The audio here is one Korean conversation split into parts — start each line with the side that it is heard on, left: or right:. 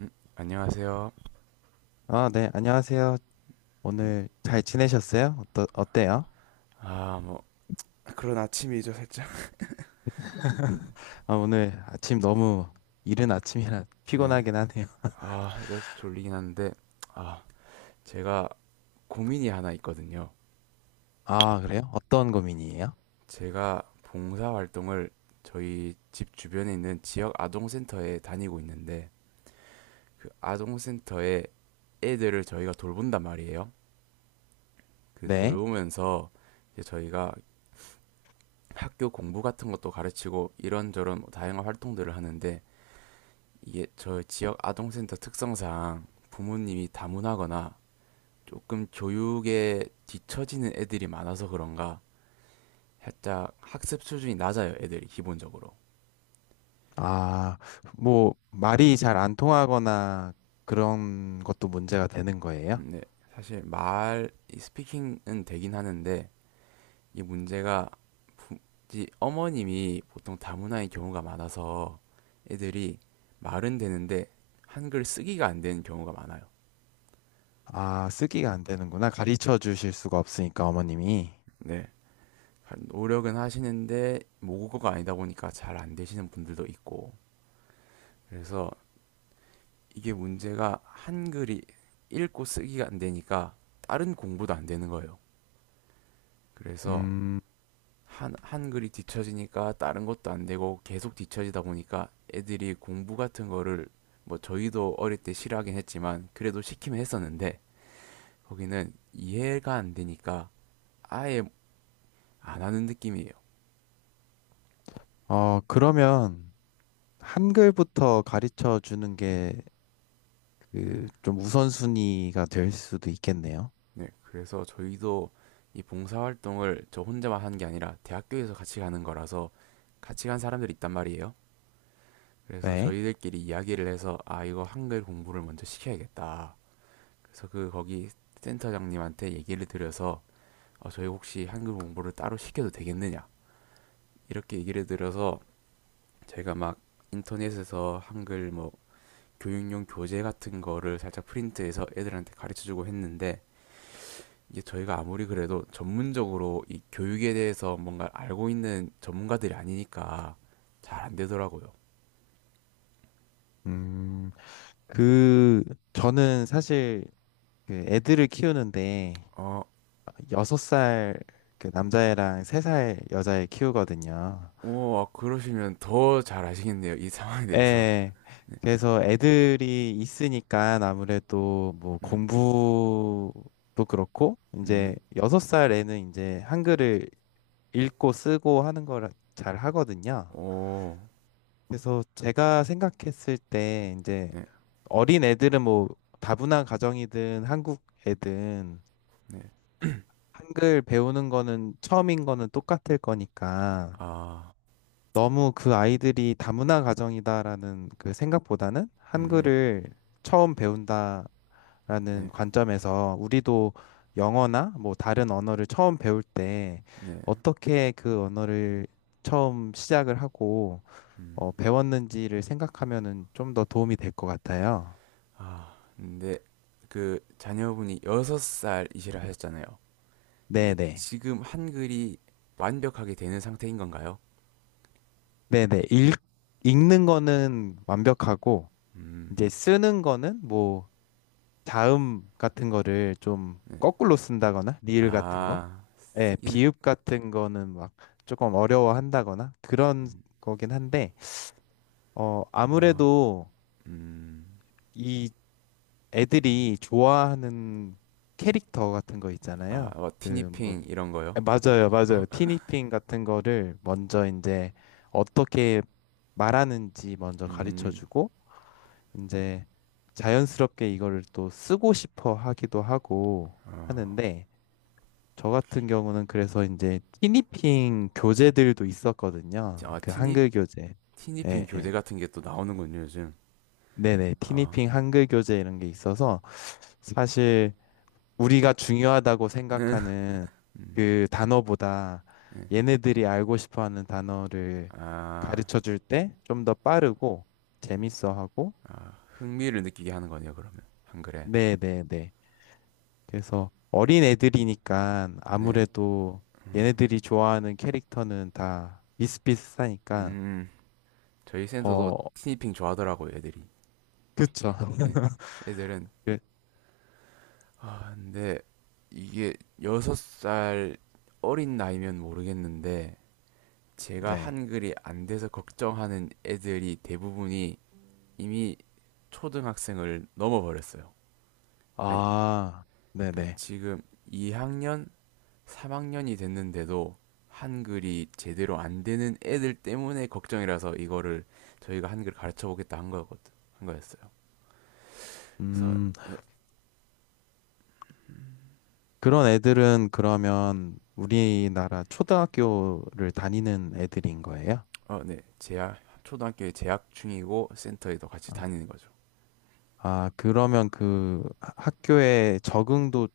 right: 안녕하세요.
left: 아, 네, 안녕하세요.
right: 음,
left: 오늘 잘 지내셨어요? 어때요?
right: 뭐, 그런 아침이죠, 살짝.
left: 아, 오늘 아침 너무 이른 아침이라
right: 네.
left: 피곤하긴 하네요.
right: 이제 졸리긴 한데, 아, 제가 고민이 하나 있거든요.
left: 아, 그래요? 어떤 고민이에요?
right: 제가 봉사활동을 저희 집 주변에 있는 지역 아동센터에 다니고 있는데, 그 아동센터에 애들을 저희가 돌본단 말이에요. 그
left: 네.
right: 돌보면서 이제 저희가 학교 공부 같은 것도 가르치고 이런저런 다양한 활동들을 하는데, 이게 저 지역 아동센터 특성상 부모님이 다문화거나 조금 교육에 뒤처지는 애들이 많아서 그런가 살짝 학습 수준이 낮아요, 애들이 기본적으로.
left: 아, 뭐, 말이 잘 안 통하거나 그런 것도 문제가 되는 거예요?
right: 근데 사실 말이 스피킹은 되긴 하는데 이 문제가 부- 이 어머님이 보통 다문화인 경우가 많아서 애들이 말은 되는데 한글 쓰기가 안 되는 경우가 많아요.
left: 아, 쓰기가 안 되는구나. 가르쳐 주실 수가 없으니까, 어머님이.
right: 네. 노력은 하시는데 모국어가 아니다 보니까 잘 안 되시는 분들도 있고, 그래서 이게 문제가 한글이 읽고 쓰기가 안 되니까 다른 공부도 안 되는 거예요. 그래서
left: 음,
right: 한글이 뒤처지니까 다른 것도 안 되고 계속 뒤처지다 보니까 애들이 공부 같은 거를, 뭐 저희도 어릴 때 싫어하긴 했지만 그래도 시키면 했었는데 거기는 이해가 안 되니까 아예 안 하는 느낌이에요.
left: 어, 그러면 한글부터 가르쳐 주는 게 그 좀 우선순위가 될 수도 있겠네요.
right: 네, 그래서 저희도 이 봉사활동을 저 혼자만 하는 게 아니라 대학교에서 같이 가는 거라서 같이 간 사람들이 있단 말이에요. 그래서
left: 네.
right: 저희들끼리 이야기를 해서, 아, 이거 한글 공부를 먼저 시켜야겠다. 그래서 그 거기 센터장님한테 얘기를 드려서, 저희 혹시 한글 공부를 따로 시켜도 되겠느냐 이렇게 얘기를 드려서, 제가 막 인터넷에서 한글 뭐 교육용 교재 같은 거를 살짝 프린트해서 애들한테 가르쳐주고 했는데, 이게 저희가 아무리 그래도 전문적으로 이 교육에 대해서 뭔가 알고 있는 전문가들이 아니니까 잘 안 되더라고요.
left: 음, 그, 저는 사실 그 애들을 키우는데
right: 어,
left: 6살 그 남자애랑 3살 여자애 키우거든요.
right: 오, 아, 그러시면 더 잘 아시겠네요. 이 상황에 대해서.
left: 예. 그래서 애들이 있으니까 아무래도 뭐
right: 음,
left: 공부도 그렇고 이제
right: 음,
left: 6살 애는 이제 한글을
right: 네.
left: 읽고 쓰고 하는 걸 잘 하거든요.
right: 오,
left: 그래서 제가 생각했을 때 이제
right: 네,
left: 어린 애들은 뭐 다문화 가정이든 한국 애든
right: 네.
left: 한글 배우는 거는 처음인 거는 똑같을 거니까
right: 아,
left: 너무 그 아이들이 다문화 가정이다라는 그 생각보다는
right: 음,
left: 한글을 처음 배운다라는
right: 네,
left: 관점에서 우리도 영어나 뭐 다른 언어를 처음 배울 때
right: 네,
left: 어떻게 그 언어를 처음 시작을 하고
right: 음.
left: 배웠는지를 생각하면은 좀 더 도움이 될 것 같아요.
right: 아, 근데 그 자녀분이 여섯 살이시라 하셨잖아요. 근데
left: 네네.
right: 지금 한글이 완벽하게 되는 상태인 건가요?
left: 네네. 읽는 거는 완벽하고,
right: 음,
left: 이제 쓰는 거는 뭐, 자음 같은 거를 좀
right: 네.
left: 거꾸로 쓴다거나, 리을 같은 거,
right: 아,
left: 예,
right: 쓰기는,
left: 비읍 같은 거는 막 조금 어려워한다거나, 그런
right: 음,
left: 거긴 한데,
right: 아,
left: 아무래도
right: 음,
left: 이 애들이 좋아하는 캐릭터 같은 거
right: 아,
left: 있잖아요.
right: 어,
left: 그 뭐,
right: 티니핑 이런 거요?
left: 맞아요, 맞아요. 티니핑 같은 거를 먼저 이제 어떻게 말하는지 먼저 가르쳐
right: 음,
left: 주고, 이제 자연스럽게 이거를 또 쓰고 싶어 하기도 하고
right: 아,
left: 하는데, 저 같은 경우는 그래서 이제 티니핑 교재들도 있었거든요.
right: 아,
left: 그
right: 티니
left: 한글 교재.
right: 티니핑
left: 예,
right: 교대
left: 예.
right: 같은 게 또 나오는군요, 요즘.
left: 네네.
right: 아,
left: 티니핑 한글 교재 이런 게 있어서 사실 우리가 중요하다고
right: 네.
left: 생각하는
right: 음,
left: 그 단어보다
right: 네.
left: 얘네들이 알고 싶어 하는 단어를
right: 아,
left: 가르쳐 줄 때 좀 더 빠르고 재밌어 하고,
right: 흥미를 느끼게 하는 거네요, 그러면 한글에.
left: 네네네. 그래서 어린 애들이니까
right: 네.
left: 아무래도 얘네들이 좋아하는 캐릭터는 다 비슷비슷하니까,
right: 음 저희 센터도
left: 어,
right: 티니핑 좋아하더라고요, 애들이.
left: 그쵸.
right: 네. 애들은.
left: 그,
right: 근데 이게 여섯 살 어린 나이면 모르겠는데, 제가
left: 네.
right: 한글이 안 돼서 걱정하는 애들이 대부분이 이미 초등학생을 넘어버렸어요. 아니,
left: 아,
right: 그러니까
left: 네네.
right: 지금 2학년 3학년이 됐는데도 한글이 제대로 안 되는 애들 때문에 걱정이라서 이거를 저희가 한글 가르쳐 보겠다 한 거였거든. 한 거였어요. 그래서.
left: 음. 그런 애들은 그러면 우리나라 초등학교를 다니는 애들인 거예요?
right: 어, 네. 재학 초등학교에 재학 중이고 센터에도 같이
left: 아,
right: 다니는 거죠.
left: 아, 그러면 그 학교에 적응도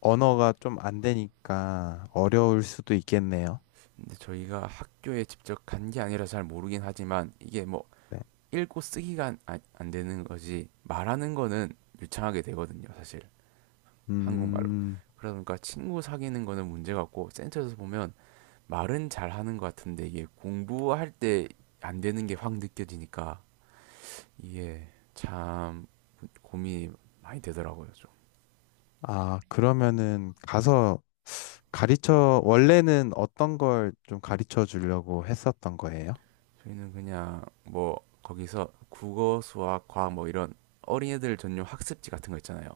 left: 언어가 좀 안 되니까 어려울 수도 있겠네요.
right: 근데 저희가 학교에 직접 간 게 아니라 잘 모르긴 하지만 이게 뭐
left: 네.
right: 읽고 쓰기가 안 되는 거지, 말하는 거는 유창하게 되거든요, 사실. 한국말로.
left: 음,
right: 그러니까 친구 사귀는 거는 문제 같고, 센터에서 보면 말은 잘하는 것 같은데 이게 공부할 때 안 되는 게 확 느껴지니까 이게 참 고민이 많이 되더라고요, 좀.
left: 아, 그러면은 가서 원래는 어떤 걸 좀 가르쳐 주려고 했었던 거예요?
right: 저희는 그냥 뭐 거기서 국어 수학 과학 뭐 이런 어린애들 전용 학습지 같은 거 있잖아요.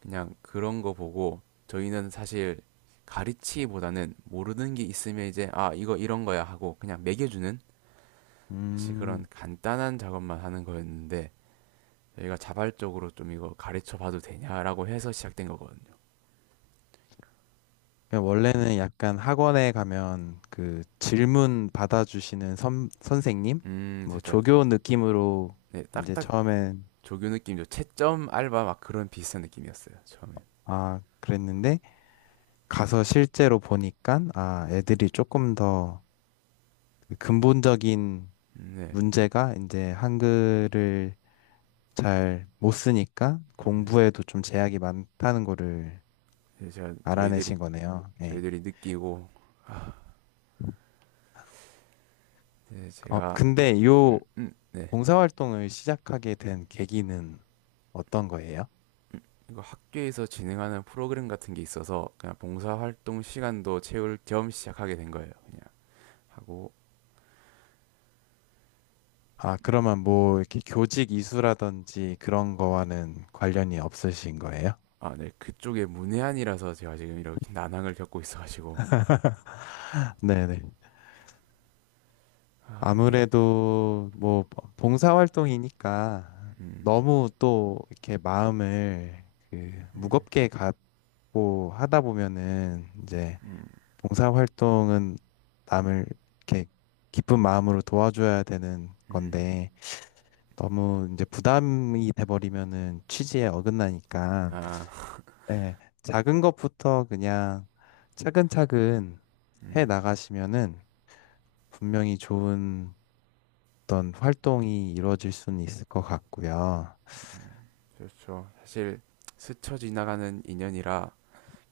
right: 그냥 그런 거 보고 저희는 사실 가르치기보다는 모르는 게 있으면 이제 아, 이거 이런 거야 하고 그냥 매겨주는, 사실 그런
left: 음.
right: 간단한 작업만 하는 거였는데 저희가 자발적으로 좀 이거 가르쳐 봐도 되냐라고 해서 시작된 거거든요.
left: 그러니까 원래는 약간 학원에 가면 그 질문 받아주시는 선생님? 뭐
right: 살짝.
left: 조교 느낌으로
right: 네,
left: 이제
right: 딱딱
left: 처음엔
right: 조교 느낌이죠. 채점 알바 막 그런 비슷한 느낌이었어요, 처음엔.
left: 아, 그랬는데 가서 실제로 보니까 아, 애들이 조금 더그 근본적인
right: 네,
left: 문제가 이제 한글을 잘 못 쓰니까
right: 음,
left: 공부에도 좀 제약이 많다는 거를
right: 네, 제가 저희들이
left: 알아내신 거네요. 예.
right: 저희들이 느끼고, 네, 제가,
left: 근데 요
right: 네.
left: 봉사활동을 시작하게 된 계기는 어떤 거예요?
right: 이거 학교에서 진행하는 프로그램 같은 게 있어서 그냥 봉사활동 시간도 채울 겸 시작하게 된 거예요. 그냥 하고.
left: 아, 그러면 뭐 이렇게 교직 이수라든지 그런 거와는 관련이 없으신 거예요?
right: 아, 네, 그쪽에 문외한이라서 제가 지금 이렇게 난항을 겪고 있어가지고.
left: 네네.
right: 아, 이게,
left: 아무래도 뭐 봉사활동이니까
right: 음,
left: 너무 또 이렇게 마음을 그 무겁게 갖고 하다 보면은 이제
right: 음,
left: 봉사활동은 남을 이렇게 기쁜 마음으로 도와줘야 되는
right: 음,
left: 건데 너무 이제 부담이 돼버리면은 취지에 어긋나니까
right: 아,
left: 네, 작은 것부터 그냥 차근차근 해
right: 음,
left: 나가시면은 분명히 좋은 어떤 활동이 이루어질 수는 있을 것 같고요.
right: 음. 그렇죠. 사실 스쳐 지나가는 인연이라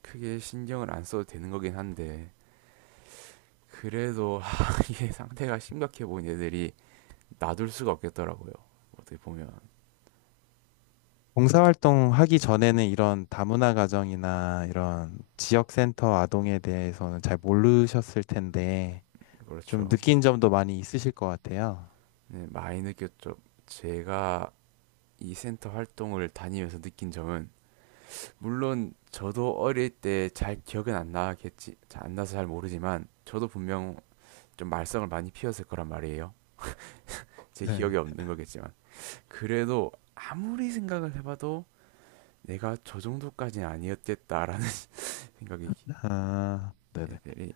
right: 크게 신경을 안 써도 되는 거긴 한데, 그래도 하, 이게 상태가 심각해 보인 애들이 놔둘 수가 없겠더라고요. 어떻게 보면.
left: 봉사활동 하기 전에는 이런 다문화 가정이나 이런 지역센터 아동에 대해서는 잘 모르셨을 텐데 좀
right: 그렇죠.
left: 느낀 점도 많이 있으실 것 같아요.
right: 네, 많이 느꼈죠. 제가 이 센터 활동을 다니면서 느낀 점은, 물론 저도 어릴 때 잘 기억은 안 나겠지, 안 나서 잘 모르지만 저도 분명 좀 말썽을 많이 피웠을 거란 말이에요. 제
left: 네.
right: 기억이 없는 거겠지만. 그래도 아무리 생각을 해봐도 내가 저 정도까지는 아니었겠다라는 생각이.
left: 아, 네네.
right: 애들이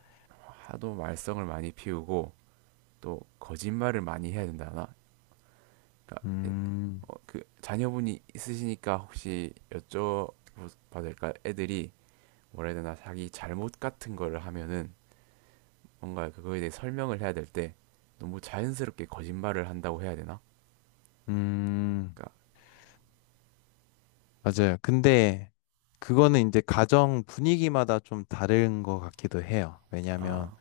right: 하도 말썽을 많이 피우고 또 거짓말을 많이 해야 된다나? 그러니까
left: 음,
right: 그 자녀분이 있으시니까 혹시 여쭤봐도 될까? 애들이, 뭐라 해야 되나, 자기 잘못 같은 거를 하면은 뭔가 그거에 대해 설명을 해야 될 때 너무 자연스럽게 거짓말을 한다고 해야 되나?
left: 음.
right: 그러니까.
left: 맞아요. 근데 그거는 이제 가정 분위기마다 좀 다른 것 같기도 해요. 왜냐하면
right: 아,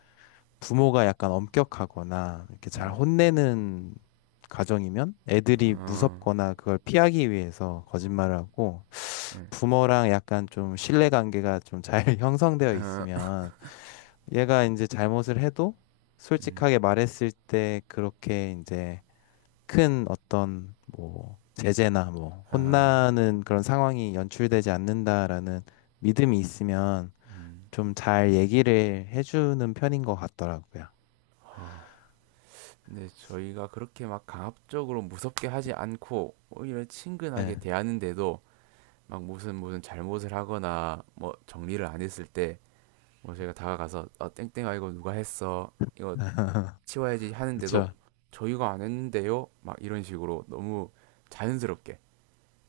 left: 부모가 약간 엄격하거나 이렇게 잘
right: 음,
left: 혼내는 가정이면 애들이
right: 어,
left: 무섭거나 그걸 피하기 위해서 거짓말을 하고
right: 네,
left: 부모랑 약간 좀 신뢰 관계가 좀 잘 형성되어
right: 어,
left: 있으면 얘가 이제 잘못을 해도
right: 음,
left: 솔직하게 말했을 때 그렇게 이제 큰 어떤 뭐 제재나 뭐
right: 아,
left: 혼나는 그런 상황이 연출되지 않는다라는 믿음이 있으면
right: 음.
left: 좀 잘 얘기를 해주는 편인 것 같더라고요.
right: 아, 근데 저희가 그렇게 막 강압적으로 무섭게 하지 않고 오히려
left: 네.
right: 친근하게 대하는데도 막 무슨 무슨 잘못을 하거나 뭐 정리를 안 했을 때, 뭐 저희가 다가가서, 어, 땡땡아 이거 누가 했어, 이거 치워야지 하는데도
left: 그렇죠.
right: 저희가 안 했는데요, 막 이런 식으로 너무 자연스럽게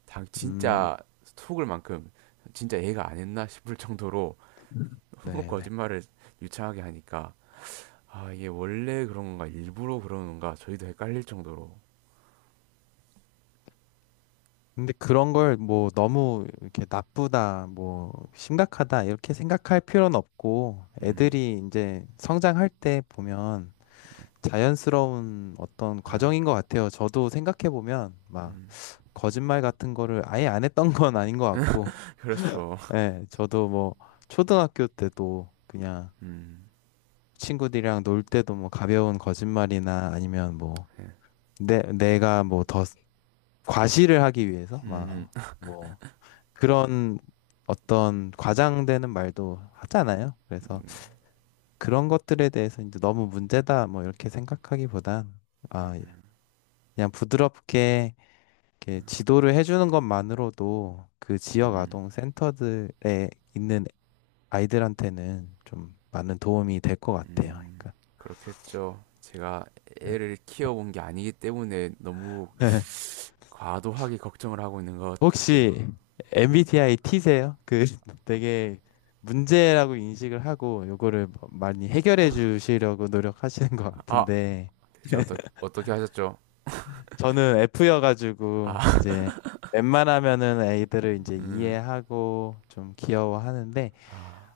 right: 당
left: 음,
right: 진짜 속을 만큼, 진짜 얘가 안 했나 싶을 정도로 너무
left: 네네.
right: 거짓말을 유창하게 하니까 아, 이게 원래 그런 건가 일부러 그런 건가 저희도 헷갈릴 정도로.
left: 근데 그런 걸 뭐 너무 이렇게 나쁘다, 뭐 심각하다 이렇게 생각할 필요는 없고
right: 음,
left: 애들이 이제 성장할 때 보면 자연스러운 어떤
right: 아,
left: 과정인 것 같아요. 저도 생각해 보면 막
right: 음.
left: 거짓말 같은 거를 아예 안 했던 건 아닌 것 같고,
right: 그렇죠.
left: 예, 저도 뭐 초등학교 때도 그냥
right: 음,
left: 친구들이랑 놀 때도 뭐 가벼운 거짓말이나 아니면 뭐
right: 예.
left: 내가 뭐 더 과시를 하기 위해서
right: 음,
left: 막
right: 음,
left: 뭐 그런 어떤 과장되는 말도 하잖아요.
right: 음,
left: 그래서
right: 음,
left: 그런 것들에 대해서 이제 너무 문제다 뭐 이렇게 생각하기보단
right: 음,
left: 아,
right: 음,
left: 그냥 부드럽게 이렇게 지도를 해주는 것만으로도 그
right: 음, 음, 음,
left: 지역
right: 음,
left: 아동 센터들에 있는 아이들한테는 좀 많은 도움이 될 것 같아요.
right: 음.
left: 그러니까
right: 그렇겠죠. 제가
left: 네.
right: 애를 키워본 게 아니기 때문에 너무 과도하게 걱정을 하고 있는 것 같기도.
left: 혹시
right: 음,
left: MBTI T세요? 그 되게 문제라고 인식을 하고 요거를 뭐 많이 해결해 주시려고 노력하시는 것
right: 아,
left: 같은데
right: 대체 어떻게 하셨죠?
left: 저는
right: 아,
left: F여가지고 이제 웬만하면은 애들을 이제
right: 음,
left: 이해하고 좀 귀여워하는데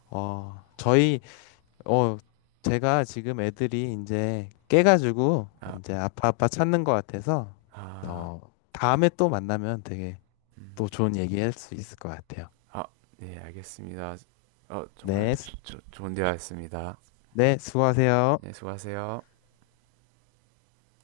left: 어 저희 어, 제가 지금 애들이 이제 깨가지고
right: 아,
left: 이제 아빠 아빠 찾는 것 같아서
right: 아,
left: 어, 다음에 또 만나면 되게
right: 음,
left: 또 좋은 얘기할 수 있을 것 같아요.
right: 아, 네, 알겠습니다. 정말
left: 네,
right: 좋은 대화였습니다.
left: 네, 수고하세요.
right: 네, 수고하세요.